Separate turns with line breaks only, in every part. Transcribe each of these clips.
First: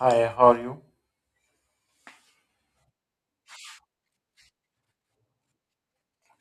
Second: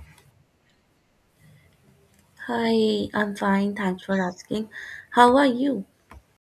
Hi, how are you?
Hi, I'm fine. Thanks for asking. How are you?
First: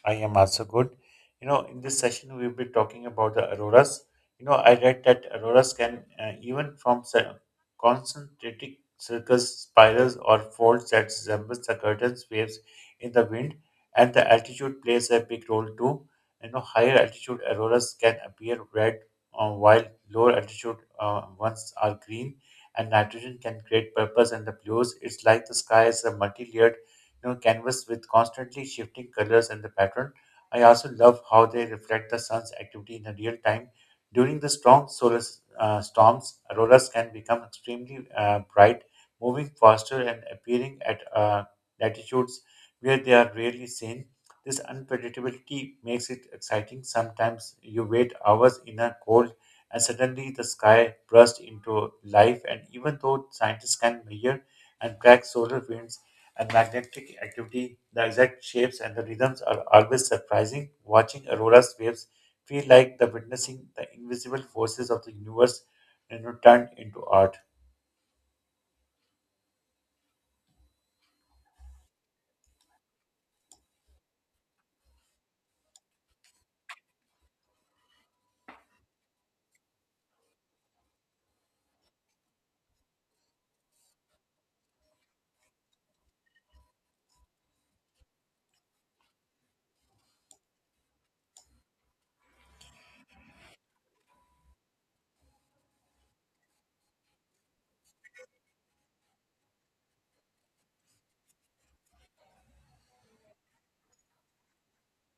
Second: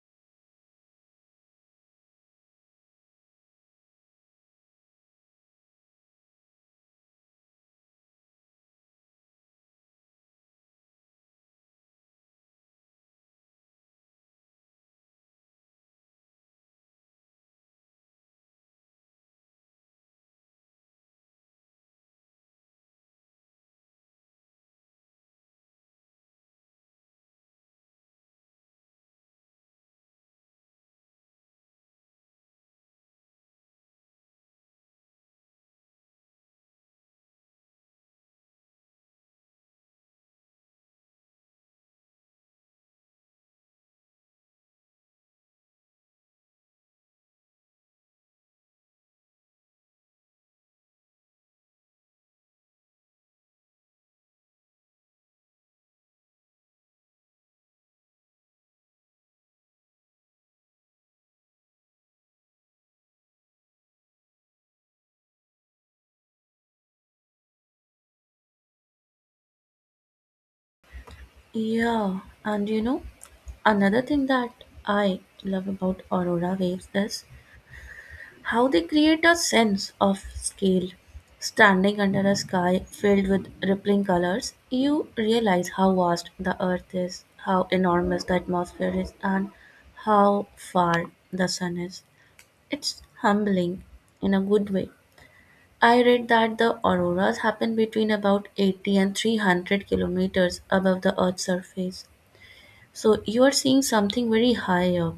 I am also good. In this session, we'll be talking about the auroras. I read that auroras can, concentric circles, spirals, or folds that resemble the curtains waves in the wind, and the altitude plays a big role too. Higher altitude auroras can appear red, while lower altitude ones are green, and nitrogen can create purples and the blues. It's like the sky is a multi-layered canvas with constantly shifting colors and the pattern. I also love how they reflect the sun's activity in the real time. During the strong storms, auroras can become extremely bright, moving faster and appearing at latitudes where they are rarely seen. This unpredictability makes it exciting. Sometimes you wait hours in a cold and suddenly the sky bursts into life. And even though scientists can measure and track solar winds, and magnetic activity, the exact shapes and the rhythms are always surprising. Watching aurora's waves feel like the witnessing the invisible forces of the universe, turned into art.
Yeah, and you know, another thing that I love about aurora waves is how they create a sense of scale. Standing under a sky filled with rippling colors, you realize how vast the earth is, how enormous the atmosphere is, and how far the sun is. It's humbling in a good way. I read that the auroras happen between about 80 and 300 km above the Earth's surface. So you are seeing something very high up,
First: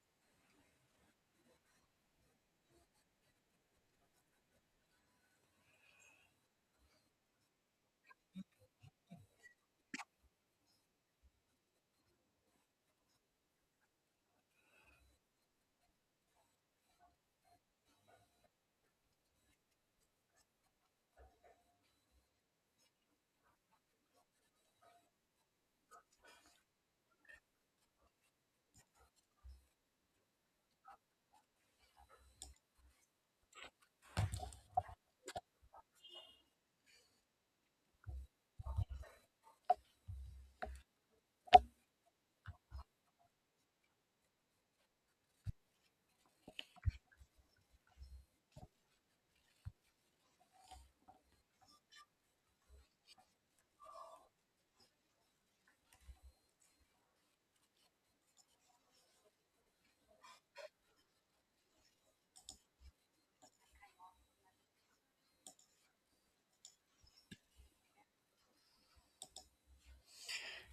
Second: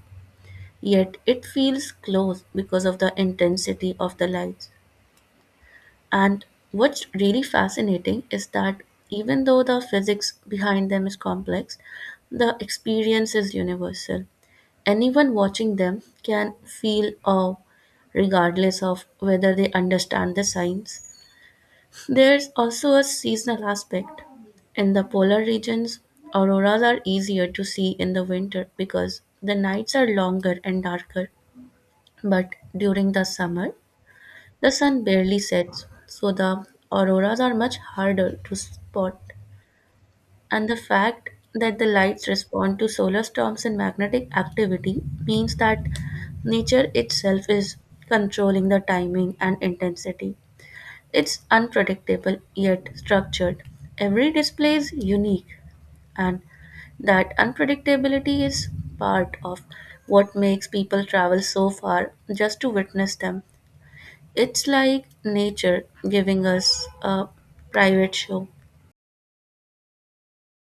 yet it feels close because of the intensity of the lights. And what's really fascinating is that even though the physics behind them is complex, the experience is universal. Anyone watching them can feel awe regardless of whether they understand the science. There's also a seasonal aspect. In the polar regions, auroras are easier to see in the winter because the nights are longer and darker. But during the summer, the sun barely sets, so the auroras are much harder to spot. And the fact that the lights respond to solar storms and magnetic activity means that nature itself is controlling the timing and intensity. It's unpredictable yet structured. Every display is unique, and that unpredictability is part of what makes people travel so far just to witness them. It's like nature giving us a private show.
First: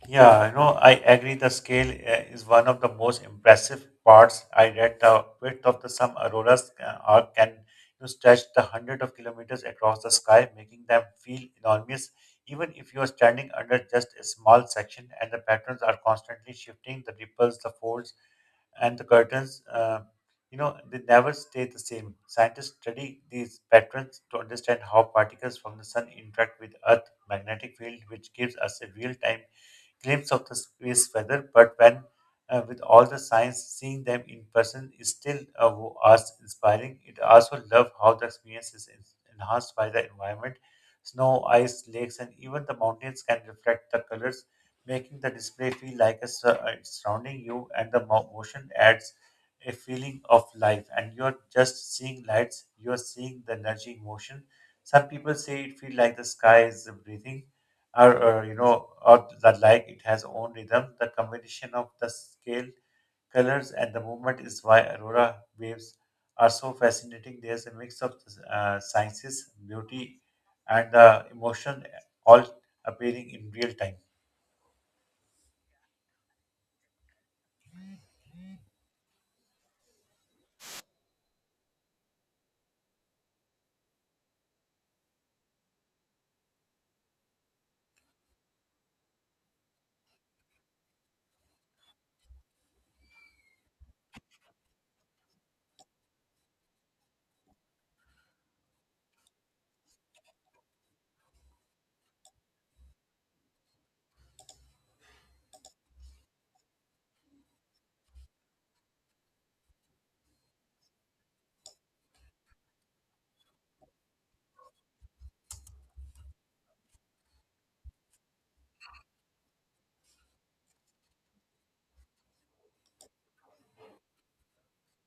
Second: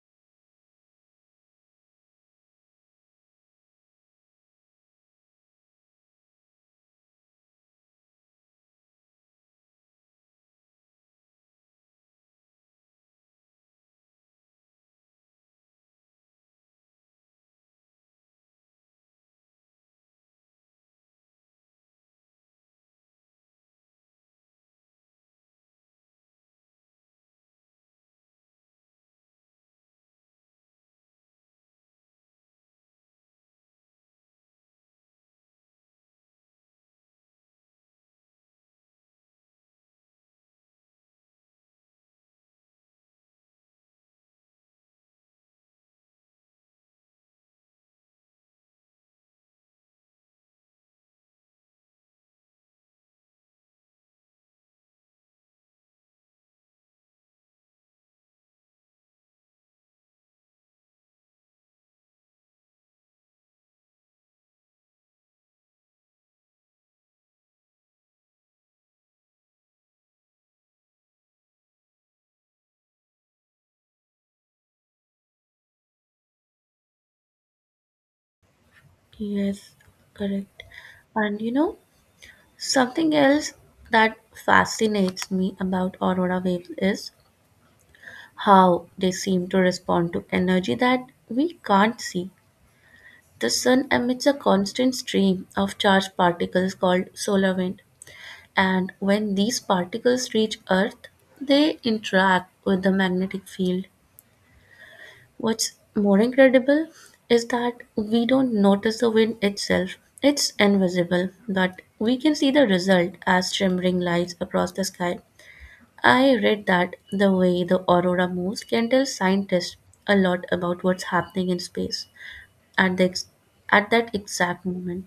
Yeah, I agree the scale is one of the most impressive parts. I read the width of the some auroras can stretch the hundred of kilometers across the sky, making them feel enormous. Even if you are standing under just a small section and the patterns are constantly shifting, the ripples, the folds, and the curtains, they never stay the same. Scientists study these patterns to understand how particles from the sun interact with Earth's magnetic field, which gives us a real-time glimpse of the space weather, but when with all the science, seeing them in person is still as inspiring. It also love how the experience is enhanced by the environment. Snow, ice, lakes, and even the mountains can reflect the colors, making the display feel like a it's surrounding you, and the motion adds a feeling of life. And you're just seeing lights, you're seeing the energy in motion. Some people say it feels like the sky is breathing or, or the like. It has own rhythm. The combination of the scale, colors, and the movement is why aurora waves are so fascinating. There's a mix of sciences, beauty, and the emotion all appearing in real time.
Yes, correct. And you know, something else that fascinates me about aurora waves is how they seem to respond to energy that we can't see. The Sun emits a constant stream of charged particles called solar wind, and when these particles reach Earth, they interact with the magnetic field. What's more incredible is that we don't notice the wind itself. It's invisible, but we can see the result as shimmering lights across the sky. I read that the way the aurora moves can tell scientists a lot about what's happening in space at the ex- at that exact moment.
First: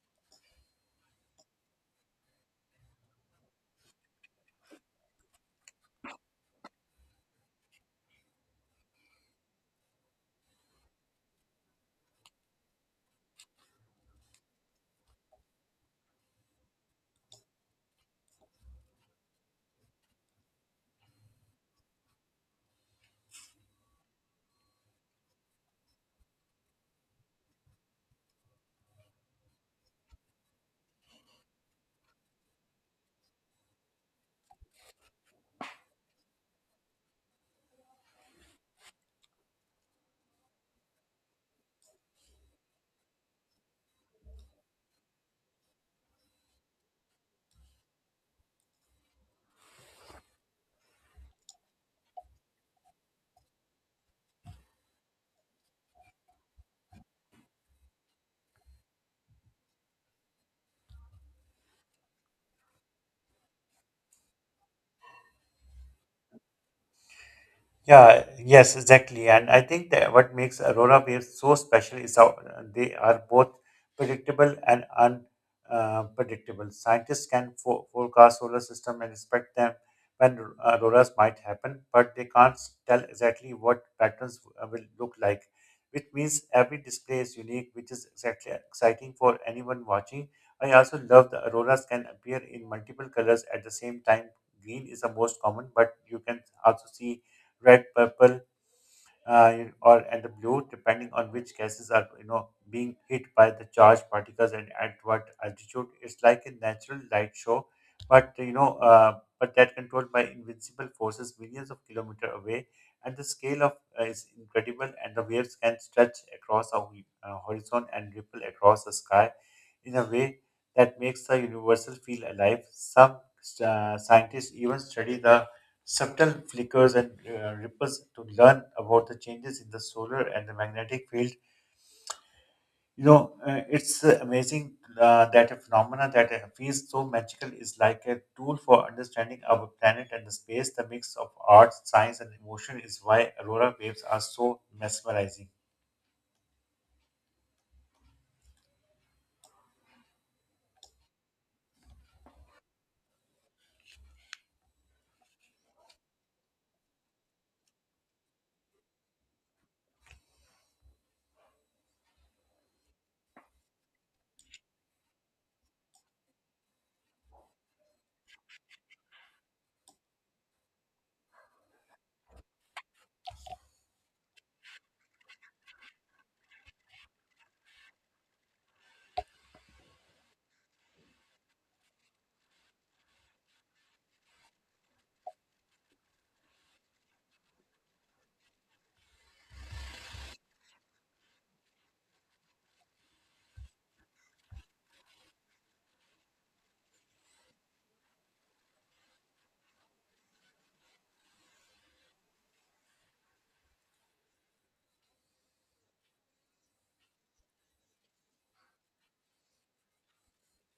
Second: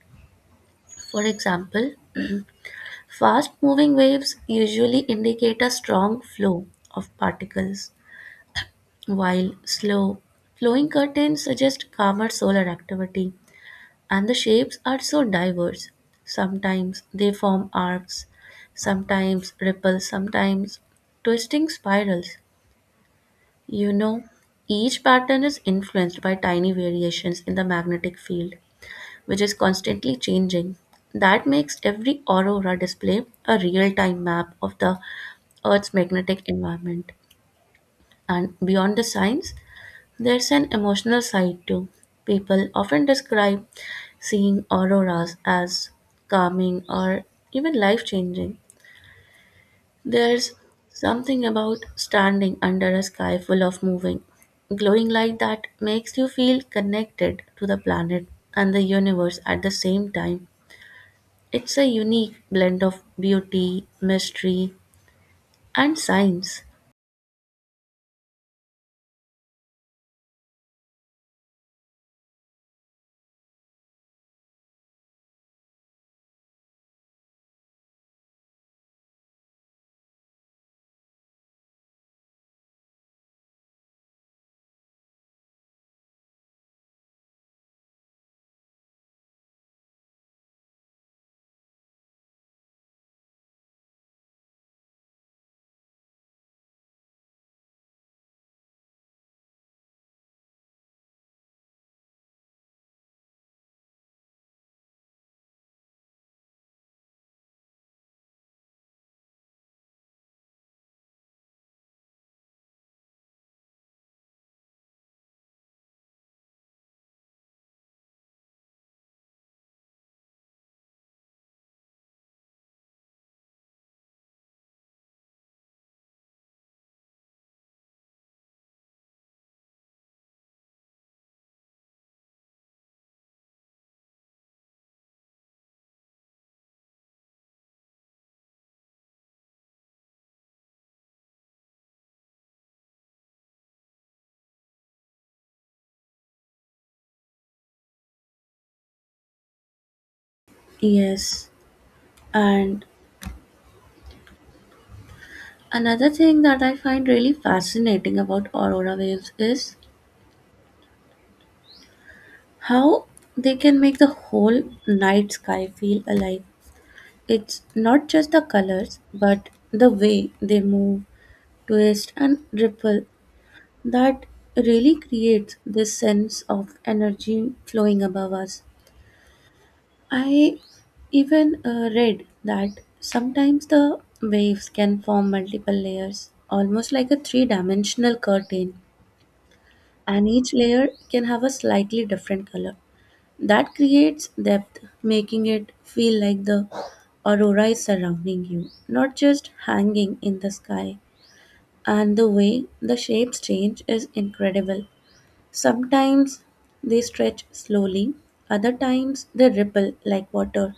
For example, fast-moving waves usually indicate a strong flow of particles, while slow, flowing curtains suggest calmer solar activity. And the shapes are so diverse. Sometimes they form arcs, sometimes ripples, sometimes twisting spirals. You know, each pattern is influenced by tiny variations in the magnetic field, which is constantly changing. That makes every aurora display a real time map of the Earth's magnetic environment. And beyond the science, there's an emotional side too. People often describe seeing auroras as calming or even life changing. There's something about standing under a sky full of moving, glowing light that makes you feel connected to the planet and the universe at the same time. It's a unique blend of beauty, mystery, and science.
Yeah, yes, exactly. And I think that what makes Aurora waves so special is how they are both predictable and unpredictable. Scientists can forecast solar system and expect them when auroras might happen, but they can't tell exactly what patterns will look like, which means every display is unique, which is exactly exciting for anyone watching. I also love the auroras can appear in multiple colors at the same time. Green is the most common, but you can also see red, purple, uh, or and the blue, depending on which gases are being hit by the charged particles and at what altitude. It's like a natural light show, but but that controlled by invincible forces millions of kilometers away. And the scale of is incredible, and the waves can stretch across a horizon and ripple across the sky in a way that makes the universal feel alive. Some scientists even study the subtle flickers and ripples to learn about the changes in the solar and the magnetic field. It's amazing that a phenomena that feels so magical is like a tool for understanding our planet and the space. The mix of art, science, and emotion is why aurora waves are so mesmerizing.
Yes, and another thing that I find really fascinating about aurora waves is how they can make the whole night sky feel alive. It's not just the colors, but the way they move, twist, and ripple that really creates this sense of energy flowing above us. I even read that sometimes the waves can form multiple layers, almost like a three dimensional curtain, and each layer can have a slightly different color. That creates depth, making it feel like the aurora is surrounding you, not just hanging in the sky. And the way the shapes change is incredible. Sometimes they stretch slowly, other times they ripple like water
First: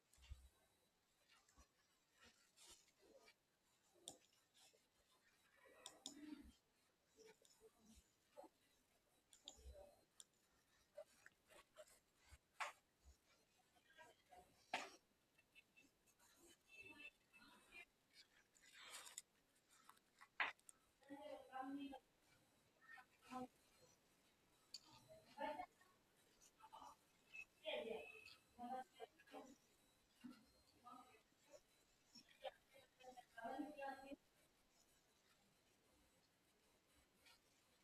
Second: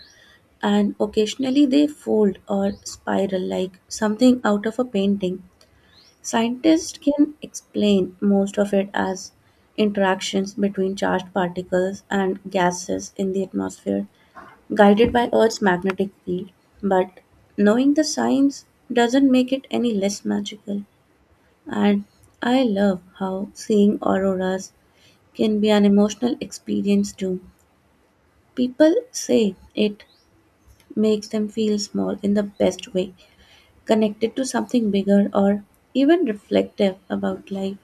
and occasionally they fold or spiral like something out of a painting. Scientists can explain most of it as interactions between charged particles and gases in the atmosphere, guided by Earth's magnetic field. But knowing the science doesn't make it any less magical. And I love how seeing auroras can be an emotional experience too. People say it makes them feel small in the best way connected to something bigger or even reflective about life.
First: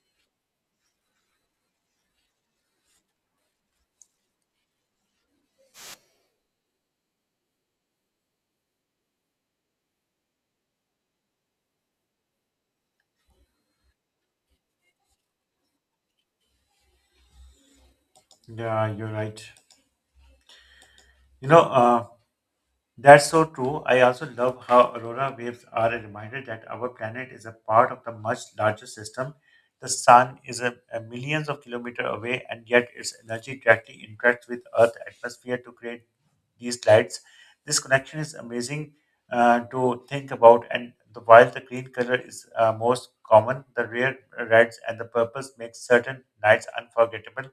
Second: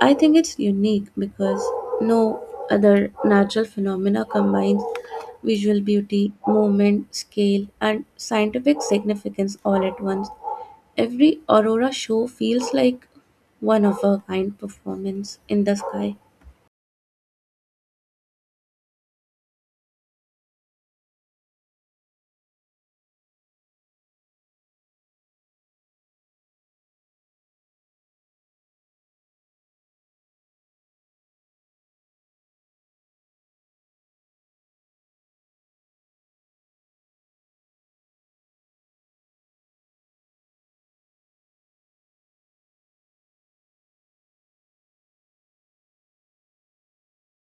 I think it's unique because no other natural phenomena combines visual beauty, movement, scale, and scientific significance all at once. Every aurora show feels like one of a kind performance in the sky.
Yeah, you're right. You know, uh, That's so true. I also love how aurora waves are a reminder that our planet is a part of the much larger system. The sun is a millions of kilometers away, and yet its energy directly interacts with Earth's atmosphere to create these lights. This connection is amazing to think about, and the, while the green color is most common, the rare reds and the purples make certain nights unforgettable,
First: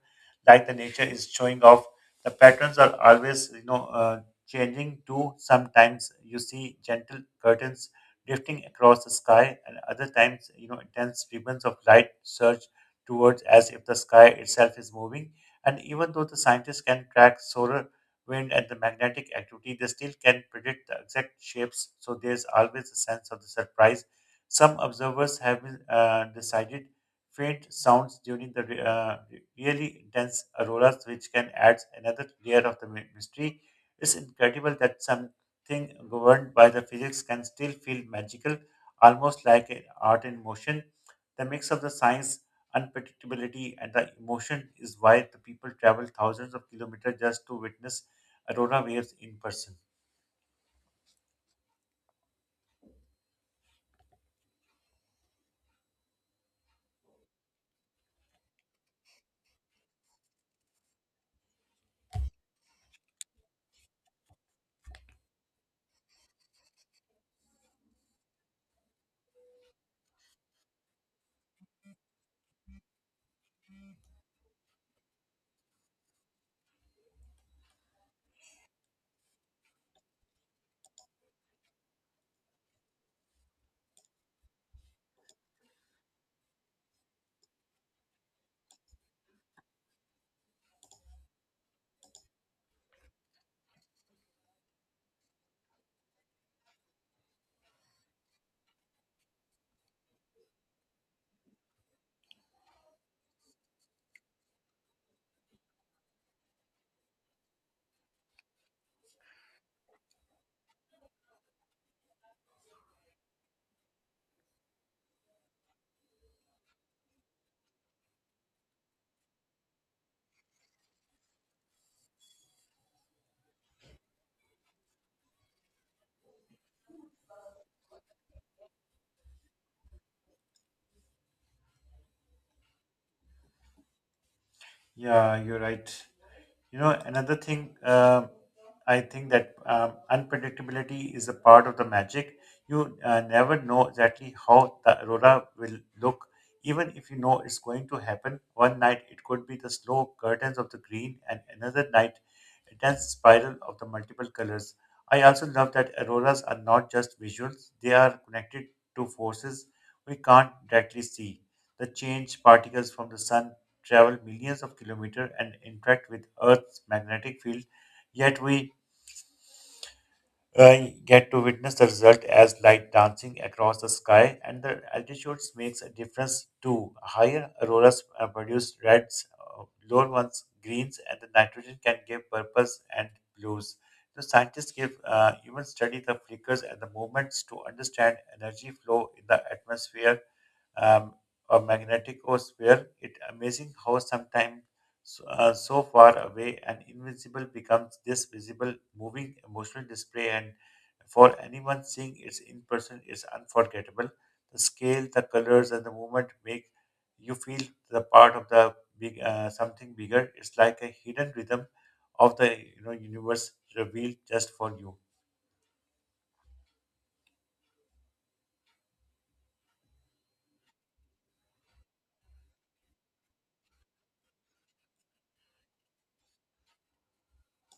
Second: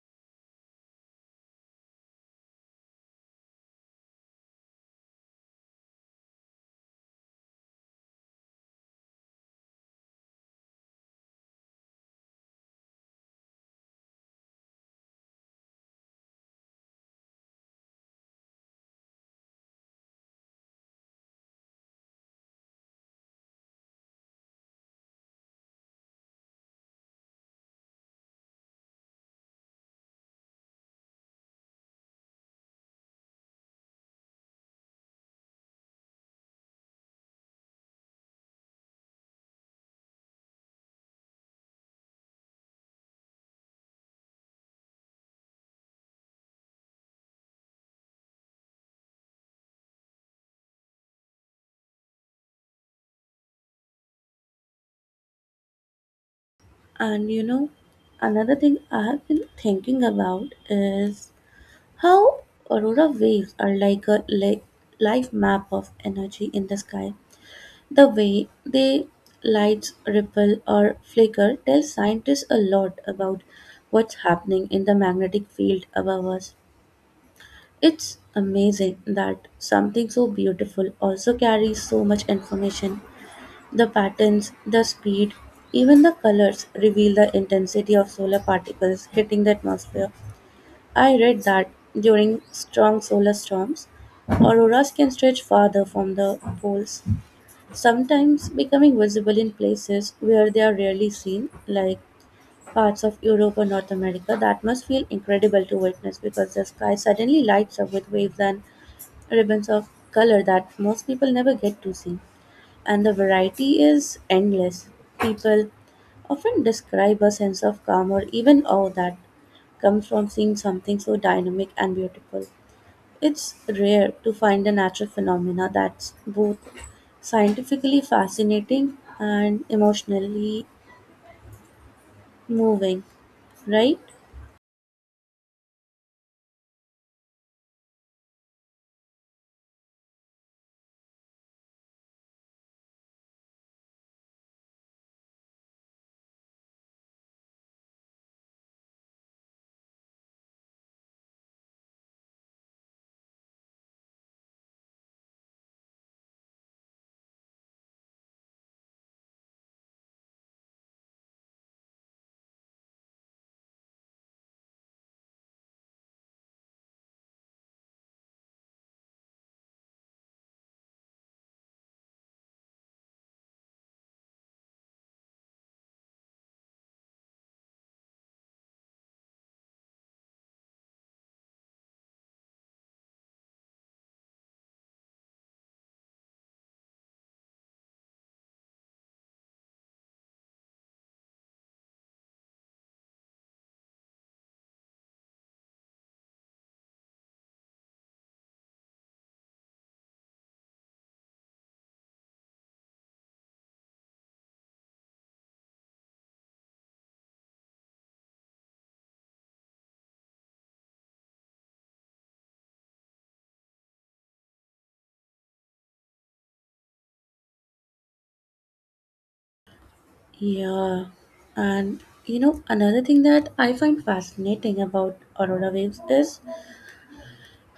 like the nature is showing off. The patterns are always, changing too. Sometimes you see gentle curtains drifting across the sky, and other times, intense ribbons of light surge towards as if the sky itself is moving. And even though the scientists can track solar wind and the magnetic activity, they still can predict the exact shapes. So there's always a sense of the surprise. Some observers have been, decided faint sounds during the really intense auroras, which can add another layer of the mystery. It's incredible that something governed by the physics can still feel magical, almost like a art in motion. The mix of the science, unpredictability, and the emotion is why the people travel thousands of kilometers just to witness aurora waves in person.
And you know, another thing I have been thinking about is how aurora waves are like a life map of energy in the sky. The way they lights ripple or flicker tells scientists a lot about what's happening in the magnetic field above us. It's amazing that something so beautiful also carries so much information. The patterns, the speed, even the colors reveal the intensity of solar particles hitting the atmosphere. I read that during strong solar storms, auroras can stretch farther from the poles, sometimes becoming visible in places where they are rarely seen, like parts of Europe or North America. That must feel incredible to witness because the sky suddenly lights up with waves and ribbons of color that most people never get to see and the variety is endless. People often describe a sense of calm or even awe that comes from seeing something so dynamic and beautiful. It's rare to find a natural phenomena that's both scientifically fascinating and emotionally moving, right?
Yeah, you're right. Another thing I think that unpredictability is a part of the magic. You never know exactly how the aurora will look, even if you know it's going to happen. One night it could be the slow curtains of the green, and another night a dense spiral of the multiple colors. I also love that auroras are not just visuals, they are connected to forces we can't directly see. The change particles from the sun travel millions of kilometers and interact with Earth's magnetic field, yet we get to witness the result as light dancing across the sky, and the altitudes makes a difference too. Higher auroras produce reds, lower ones greens, and the nitrogen can give purples and blues. The scientists give even study the flickers and the movements to understand energy flow in the atmosphere um, a magnetic or sphere. It amazing how sometimes so far away and invincible becomes this visible, moving emotional display. And for anyone seeing it in person, it's unforgettable. The scale, the colors, and the movement make you feel the part of the big something bigger. It's like a hidden rhythm of the universe revealed just for you.
Yeah, and you know, another thing that I find fascinating about aurora waves is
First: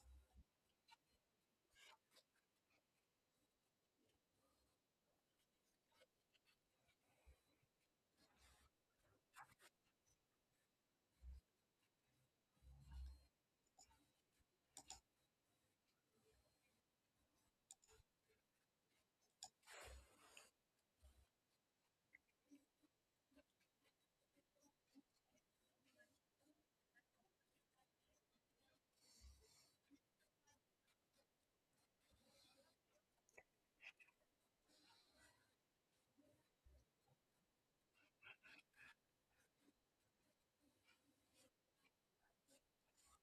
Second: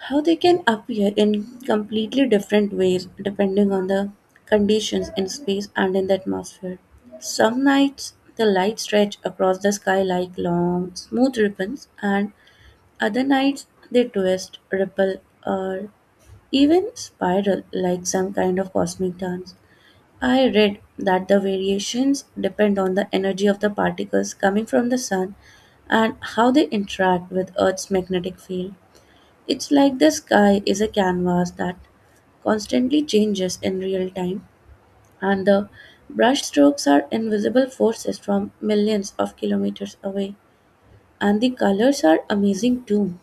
how they can appear in completely different ways depending on the conditions in space and in the atmosphere. Some nights the light stretch across the sky like long, smooth ribbons, and other nights they twist, ripple, or even spiral like some kind of cosmic dance. I read that the variations depend on the energy of the particles coming from the sun and how they interact with Earth's magnetic field. It's like the sky is a canvas that constantly changes in real time, and the brushstrokes are invisible forces from millions of kilometers away. And the colors are amazing too.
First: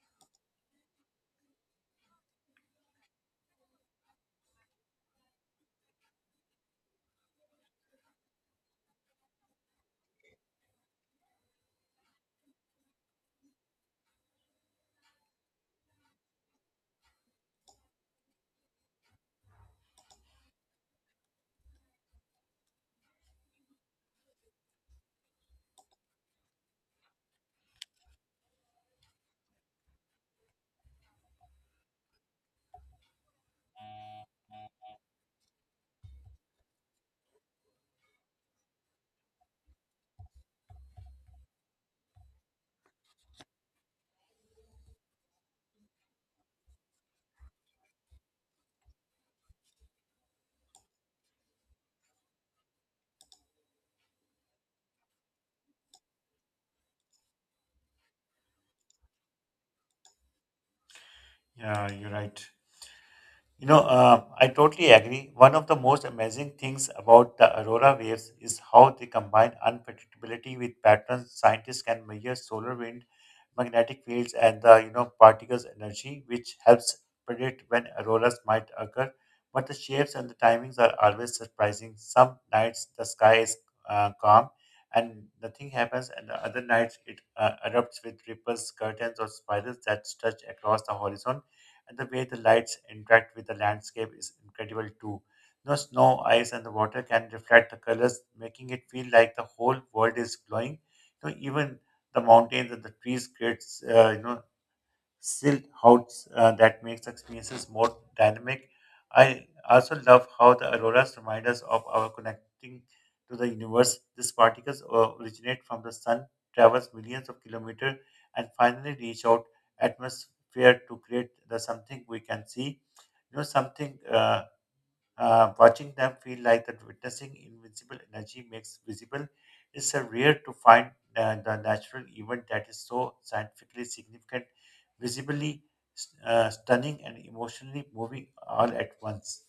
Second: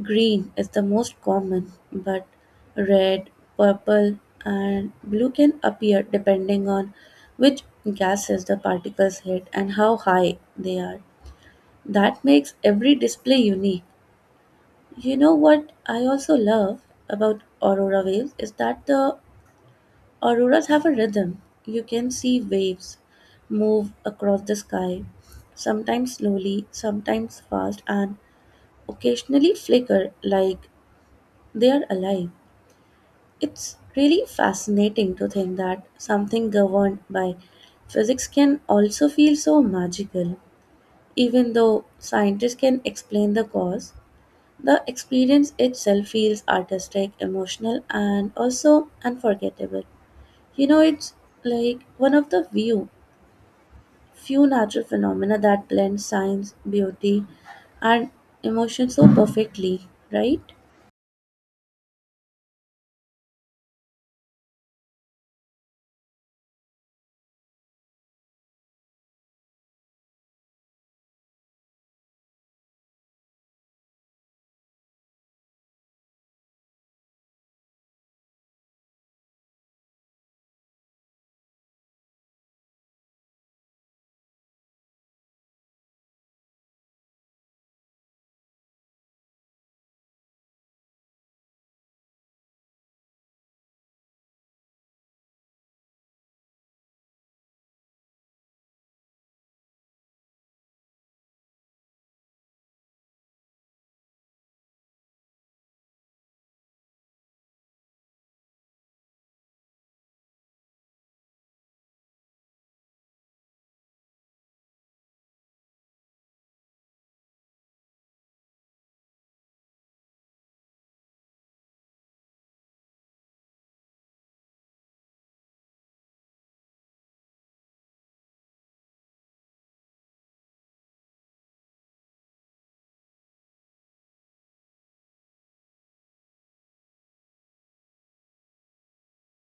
Green is the most common, but red, purple, and blue can appear depending on which gases the particles hit and how high they are. That makes every display unique. You know what I also love about aurora waves is that the auroras have a rhythm. You can see waves move across the sky, sometimes slowly, sometimes fast, and occasionally flicker like they are alive. It's really fascinating to think that something governed by physics can also feel so magical, even though scientists can explain the cause. The experience itself feels artistic, emotional, and also unforgettable. You know, it's like one of few natural phenomena that blend science, beauty, and emotion so perfectly, right?
Yeah, you're right. I totally agree. One of the most amazing things about the aurora waves is how they combine unpredictability with patterns. Scientists can measure solar wind, magnetic fields, and the particles energy, which helps predict when auroras might occur. But the shapes and the timings are always surprising. Some nights the sky is calm and nothing happens, and the other nights it erupts with ripples, curtains, or spirals that stretch across the horizon and the way the lights interact with the landscape is incredible too. The snow, ice, and the water can reflect the colors, making it feel like the whole world is glowing. You know, even the mountains and the trees creates still how that makes experiences more dynamic. I also love how the auroras remind us of our connecting to the universe. These particles originate from the sun, travels millions of kilometers, and finally reach out atmosphere to create the something we can see. You know, something Watching them feel like that witnessing invincible energy makes visible. It's a rare to find the natural event that is so scientifically significant, visibly stunning, and emotionally moving all at once.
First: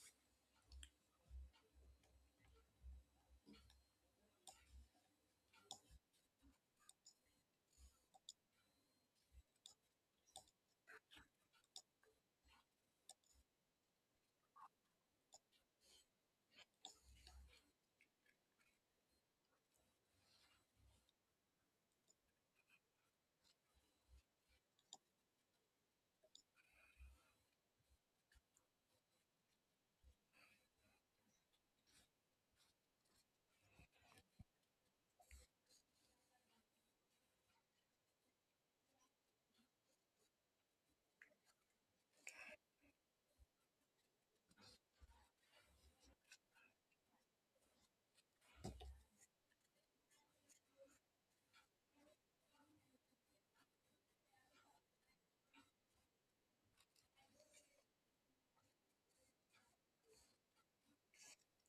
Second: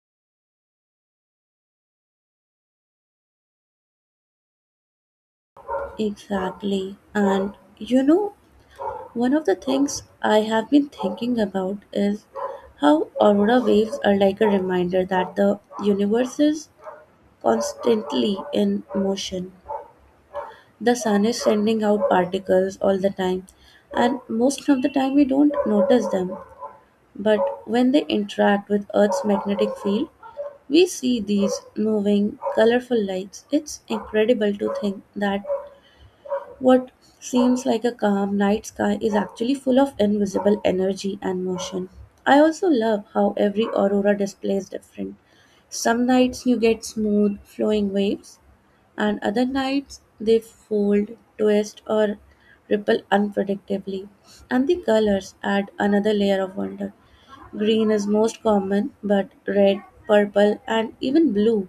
Exactly. And you know, one of the things I have been thinking about is how aurora waves are like a reminder that the universe is constantly in motion. The sun is sending out particles all the time, and most of the time we don't notice them. But when they interact with Earth's magnetic field, we see these moving, colorful lights. It's incredible to think that what seems like a calm night sky is actually full of invisible energy and motion. I also love how every aurora displays different. Some nights you get smooth flowing waves, and other nights they fold, twist, or ripple unpredictably. And the colors add another layer of wonder. Green is most common, but red, purple, and even blue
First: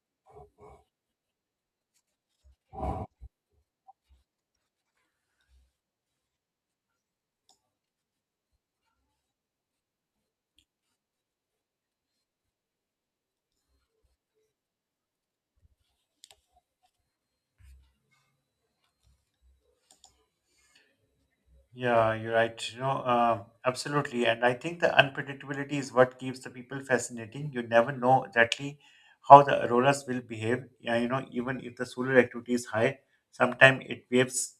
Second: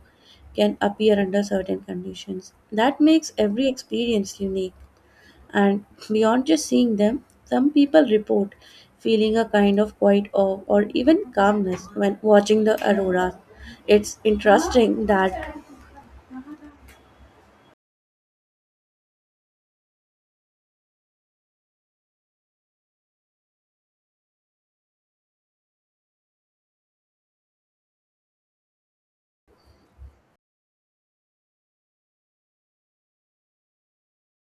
can appear under certain conditions. That makes every experience unique. And beyond just seeing them, some people report feeling a kind of quiet awe or even calmness when watching the aurora. It's interesting that,
Yeah, you're right. Absolutely. And I think the unpredictability is what keeps the people fascinating. You never know exactly how the auroras will behave. Yeah, even if the solar activity is high, sometimes it waves.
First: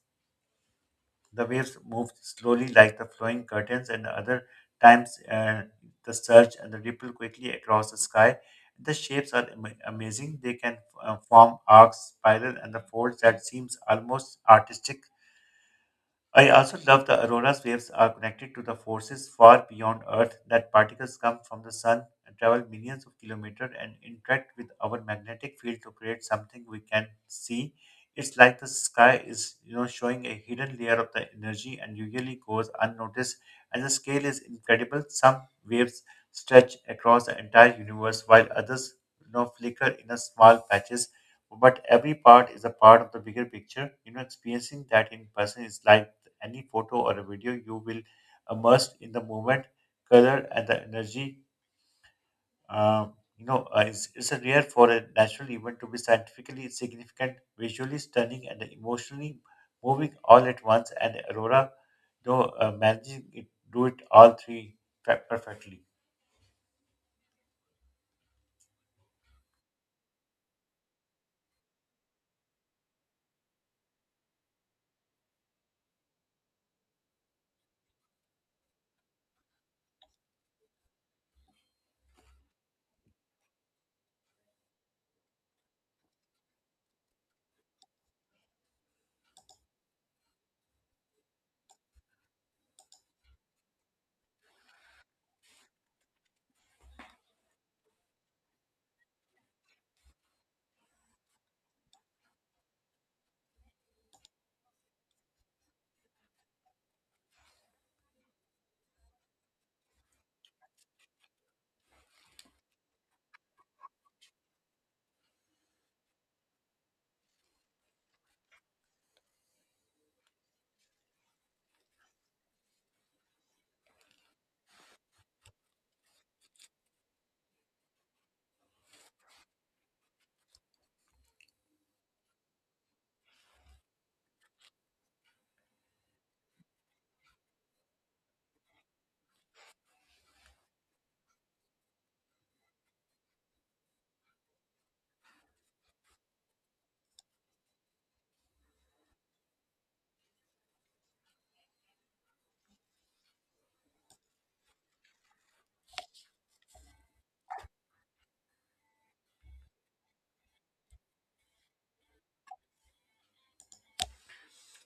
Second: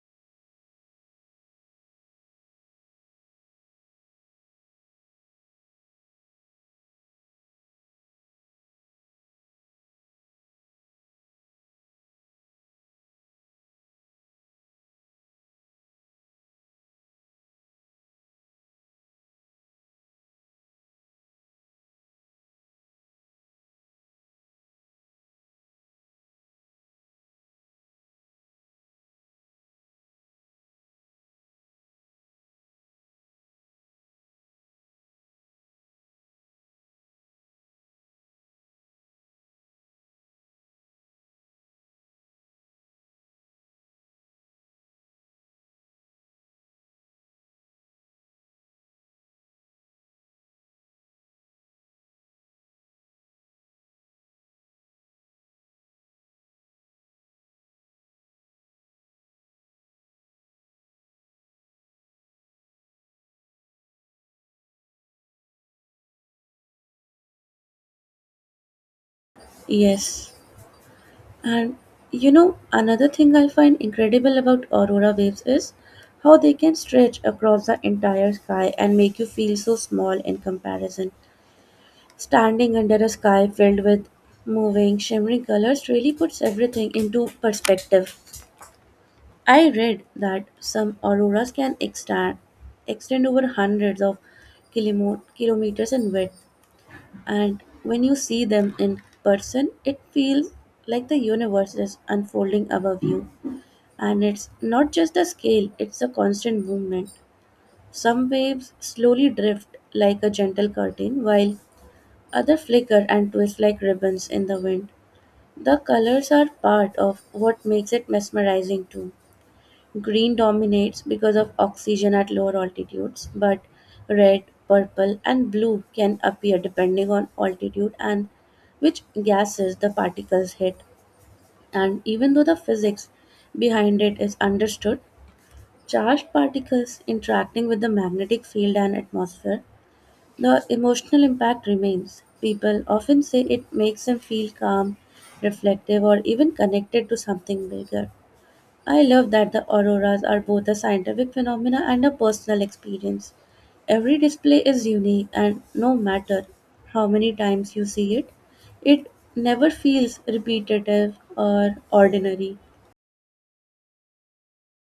The waves moved slowly like the flowing curtains, and other times the surge and the ripple quickly across the sky. The shapes are amazing. They can form arcs, spiral, and the folds that seems almost artistic. I also love the aurora's waves are connected to the forces far beyond Earth that particles come from the sun and travel millions of kilometers and interact with our magnetic field to create something we can see. It's like the sky is, showing a hidden layer of the energy and usually goes unnoticed. And the scale is incredible. Some waves stretch across the entire universe while others, flicker in a small patches. But every part is a part of the bigger picture. You know, experiencing that in person is like any photo or a video, you will immersed in the moment, color, and the energy. Uh, it's it's a rare for a natural event to be scientifically significant, visually stunning, and emotionally moving all at once. And Aurora, though, managing it, do it all three perfectly.
yes. And you know, another thing I find incredible about aurora waves is how they can stretch across the entire sky and make you feel so small in comparison. Standing under a sky filled with moving, shimmering colors really puts everything into perspective. I read that some auroras can extend over hundreds of kilometers in width, and when you see them in person, it feels like the universe is unfolding above you. And it's not just the scale, it's a constant movement. Some waves slowly drift like a gentle curtain, while other flicker and twist like ribbons in the wind. The colors are part of what makes it mesmerizing too. Green dominates because of oxygen at lower altitudes, but red, purple, and blue can appear depending on altitude and which gases the particles hit. And even though the physics behind it is understood, charged particles interacting with the magnetic field and atmosphere, the emotional impact remains. People often say it makes them feel calm, reflective, or even connected to something bigger. I love that the auroras are both a scientific phenomena and a personal experience. Every display is unique, and no matter how many times you see it, it never feels repetitive or ordinary.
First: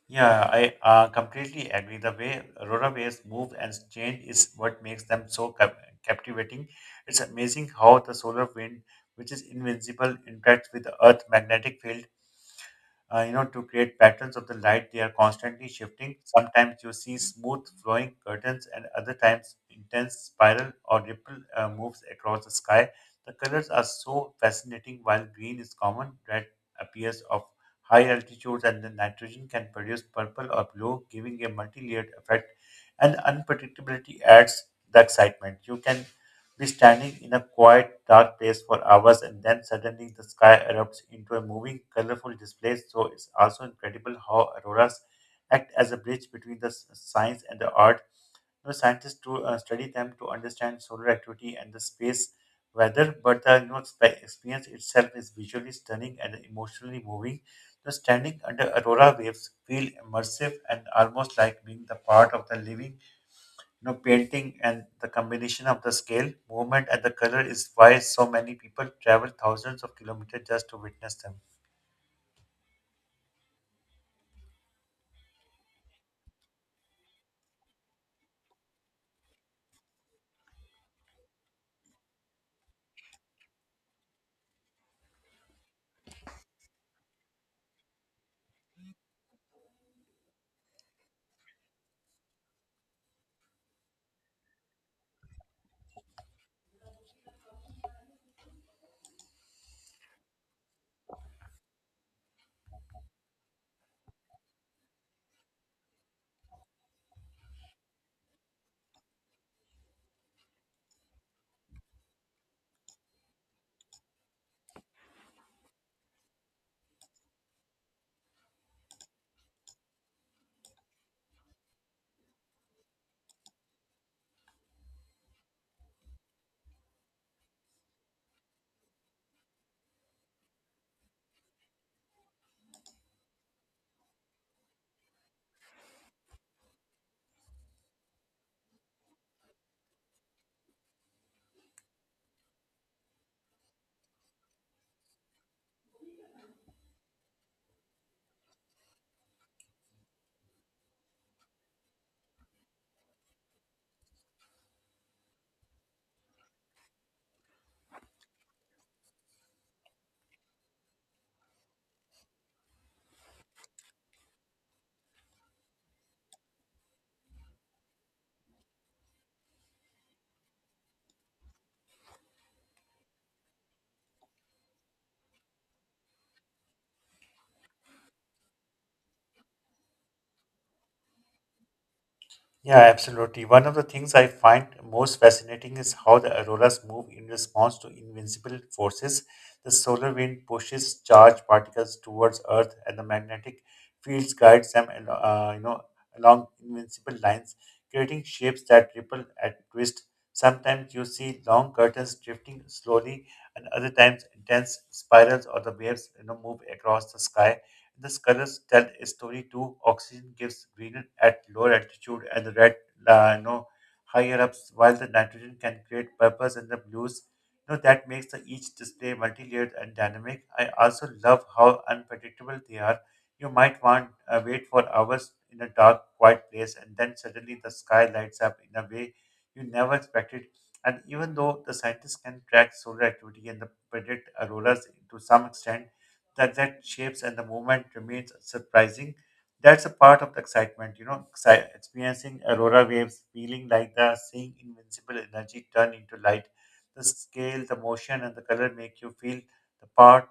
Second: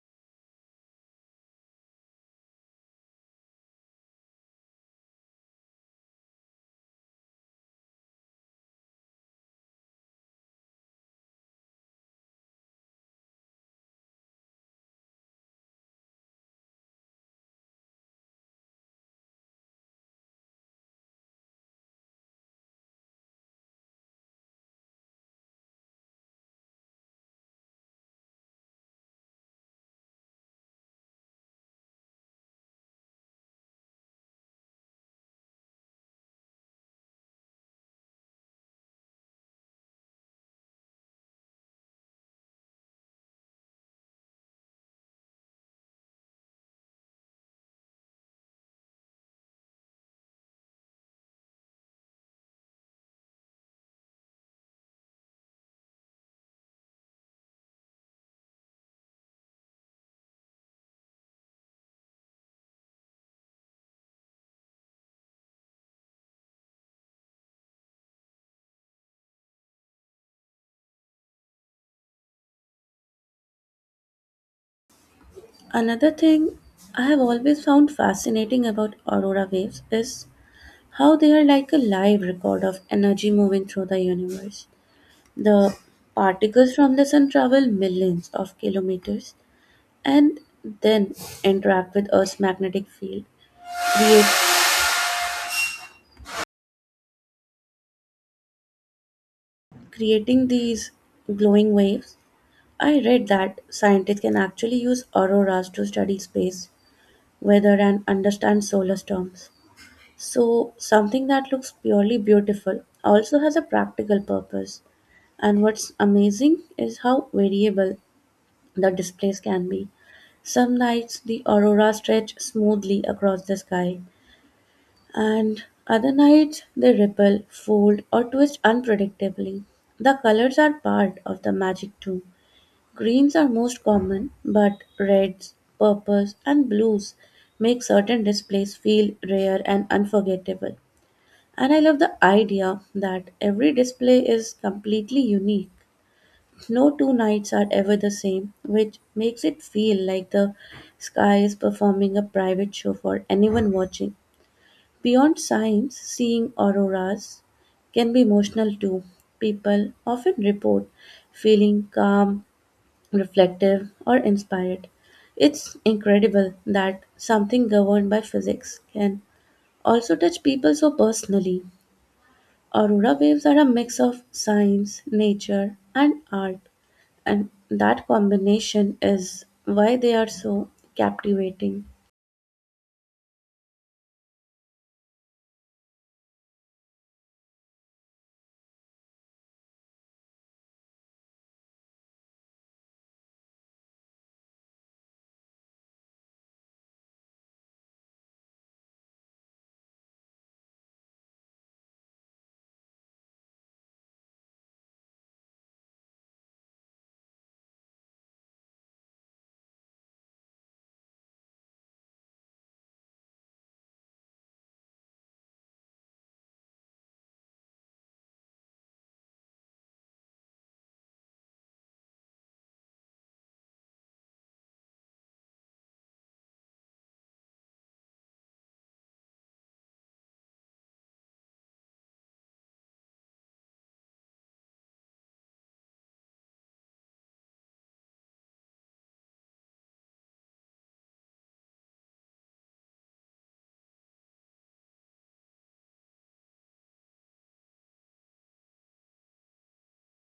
Yeah, I completely agree. The way runaways move and change is what makes them so captivating. It's amazing how the solar wind, which is invincible, interacts with the Earth's magnetic field to create patterns of the light. They are constantly shifting. Sometimes you see smooth flowing curtains, and other times intense spiral or ripple moves across the sky. The colors are so fascinating. While green is common, red appears of high altitudes, and the nitrogen can produce purple or blue, giving a multi-layered effect. And unpredictability adds the excitement. You can be standing in a quiet, dark place for hours, and then suddenly the sky erupts into a moving, colorful display. So it's also incredible how auroras act as a bridge between the science and the art. Scientists to study them to understand solar activity and the space weather, but the experience itself is visually stunning and emotionally moving. The standing under aurora waves feel immersive and almost like being the part of the living painting, and the combination of the scale movement and the color is why so many people travel thousands of kilometers just to witness them.
Another thing I have always found fascinating about aurora waves is how they are like a live record of energy moving through the universe. The particles from the sun travel millions of kilometers and then interact with Earth's magnetic field, create, creating these glowing waves. I read that scientists can actually use auroras to study space, weather, and understand solar storms. So, something that looks purely beautiful also has a practical purpose. And what's amazing is how variable the displays can be. Some nights the aurora stretch smoothly across the sky, and other nights they ripple, fold, or twist unpredictably. The colors are part of the magic too. Greens are most common, but reds, purples, and blues make certain displays feel rare and unforgettable. And I love the idea that every display is completely unique. No two nights are ever the same, which makes it feel like the sky is performing a private show for anyone watching. Beyond science, seeing auroras can be emotional too. People often report feeling calm, reflective, or inspired. It's incredible that something governed by physics can also touch people so personally. Aurora waves are a mix of science, nature, and art, and that combination is why they are so captivating.
Yeah, absolutely. One of the things I find most fascinating is how the auroras move in response to invincible forces. The solar wind pushes charged particles towards Earth, and the magnetic fields guides them, along invincible lines, creating shapes that ripple and twist. Sometimes you see long curtains drifting slowly, and other times intense spirals or the waves, move across the sky. The colors tell a story too. Oxygen gives green at lower altitude and the red, no, higher ups, while the nitrogen can create purples and the blues. That makes the each display multi-layered and dynamic. I also love how unpredictable they are. You might want wait for hours in a dark, quiet place, and then suddenly the sky lights up in a way you never expected. And even though the scientists can track solar activity and the predict auroras to some extent, the exact shapes and the movement remains surprising. That's a part of the excitement, experiencing aurora waves, feeling like the seeing invincible energy turn into light. The scale, the motion, and the color make you feel the part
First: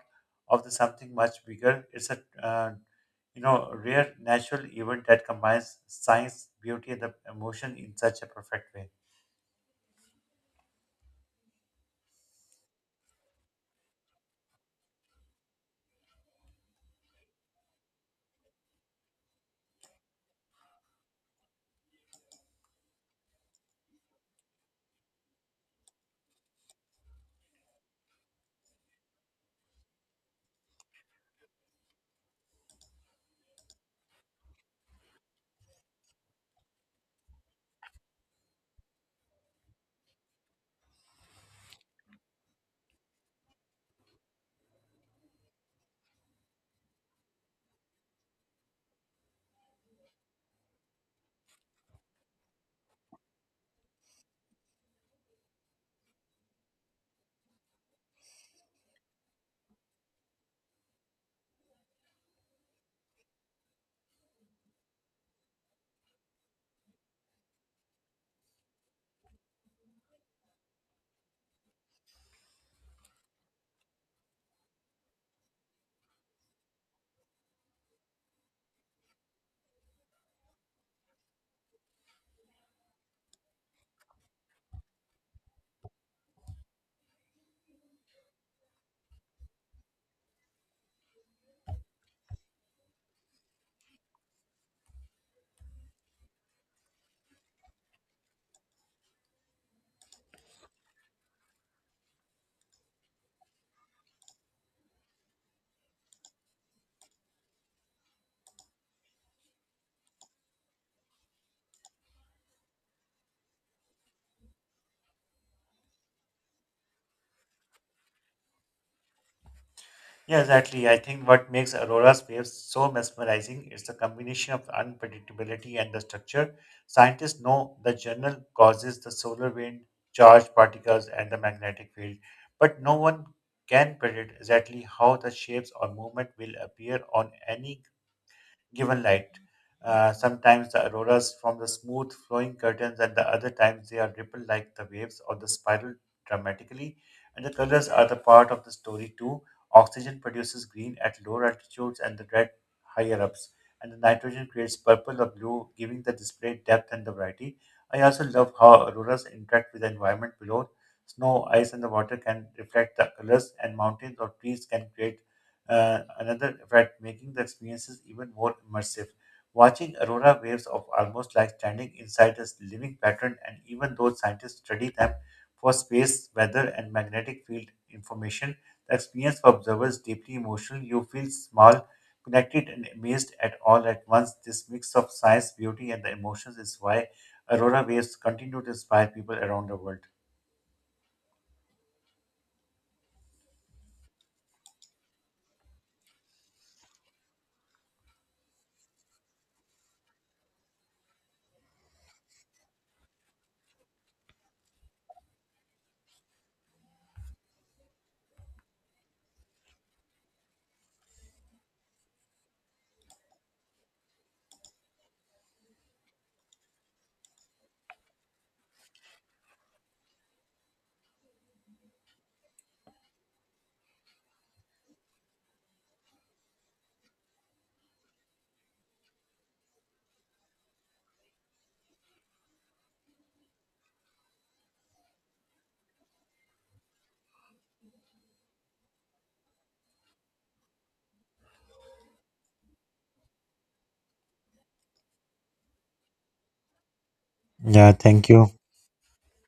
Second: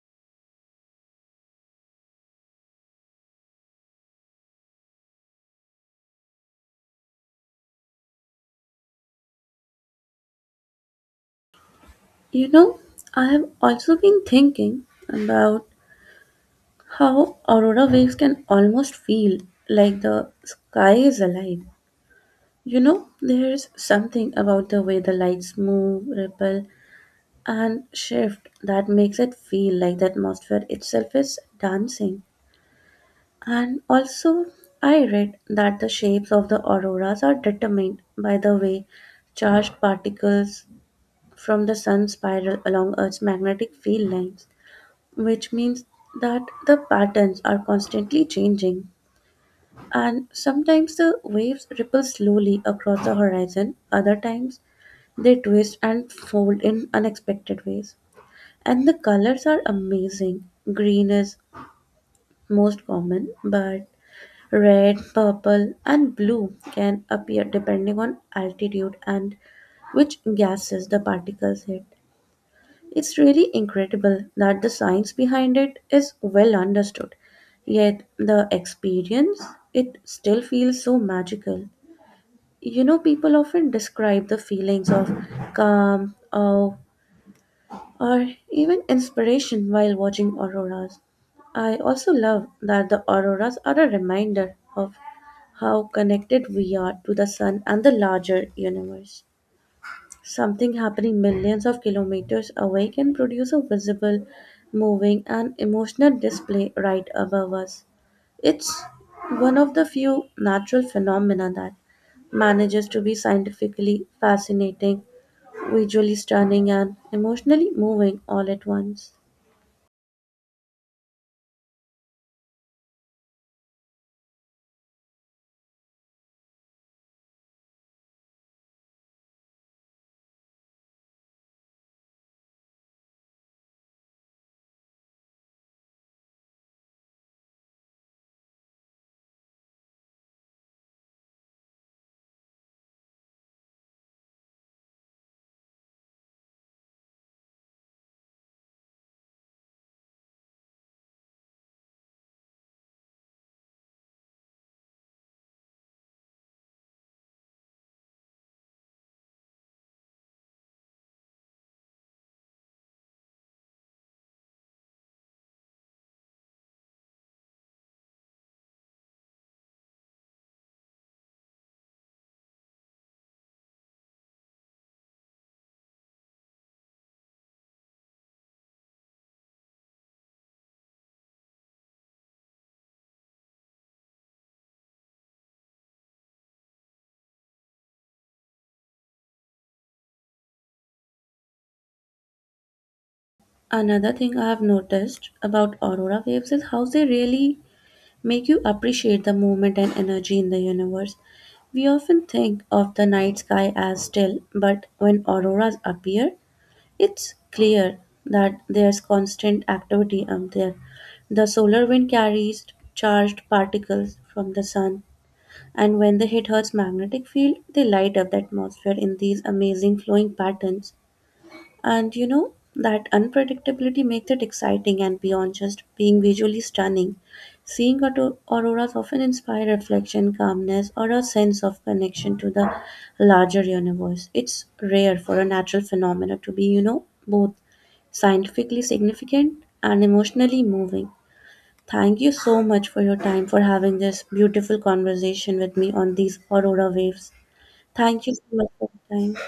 of the something much bigger. It's a uh, rare natural event that combines science, beauty, and the emotion in such a perfect way.
You know, I have also been thinking about how aurora waves can almost feel like the sky is alive. You know, there's something about the way the lights move, ripple, and shift that makes it feel like the atmosphere itself is dancing. And also, I read that the shapes of the auroras are determined by the way charged particles from the sun spiral along Earth's magnetic field lines, which means that the patterns are constantly changing. And sometimes the waves ripple slowly across the horizon, other times they twist and fold in unexpected ways. And the colors are amazing. Green is most common, but red, purple, and blue can appear depending on altitude and which gases the particles hit. It's really incredible that the science behind it is well understood, yet the experience it still feels so magical. You know, people often describe the feelings of calm, awe, or even inspiration while watching auroras. I also love that the auroras are a reminder of how connected we are to the sun and the larger universe. Something happening millions of kilometers away can produce a visible, moving, and emotional display right above us. It's one of the few natural phenomena that manages to be scientifically fascinating visually stunning and emotionally moving all at once.
Yeah, exactly. I think what makes Aurora's waves so mesmerizing is the combination of unpredictability and the structure. Scientists know the general causes, the solar wind, charged particles, and the magnetic field, but no one can predict exactly how the shapes or movement will appear on any given light. Sometimes the auroras form the smooth flowing curtains, and the other times they are rippled like the waves or the spiral dramatically. And the colors are the part of the story too. Oxygen produces green at lower altitudes and the red higher ups, and the nitrogen creates purple or blue, giving the display depth and the variety. I also love how auroras interact with the environment below. Snow, ice, and the water can reflect the colors, and mountains or trees can create another red, making the experiences even more immersive. Watching aurora waves of almost like standing inside a living pattern, and even though scientists study them for space, weather, and magnetic field information, the experience for observers is deeply emotional. You feel small, connected, and amazed at all at once. This mix of science, beauty, and the emotions is why aurora waves continue to inspire people around the world.
Another thing I have noticed about aurora waves is how they really make you appreciate the movement and energy in the universe. We often think of the night sky as still, but when auroras appear, it's clear that there's constant activity up there. The solar wind carries charged particles from the sun and when they hit Earth's magnetic field, they light up the atmosphere in these amazing flowing patterns. And you know, that unpredictability makes it exciting and beyond just being visually stunning. Seeing auroras often inspire reflection, calmness, or a sense of connection to the larger universe. It's rare for a natural phenomena to be, you know, both scientifically significant and emotionally moving. Thank you so much for your time for having this beautiful conversation with me on these Aurora waves.
Yeah,
Thank
thank
you so
you.
much for your time.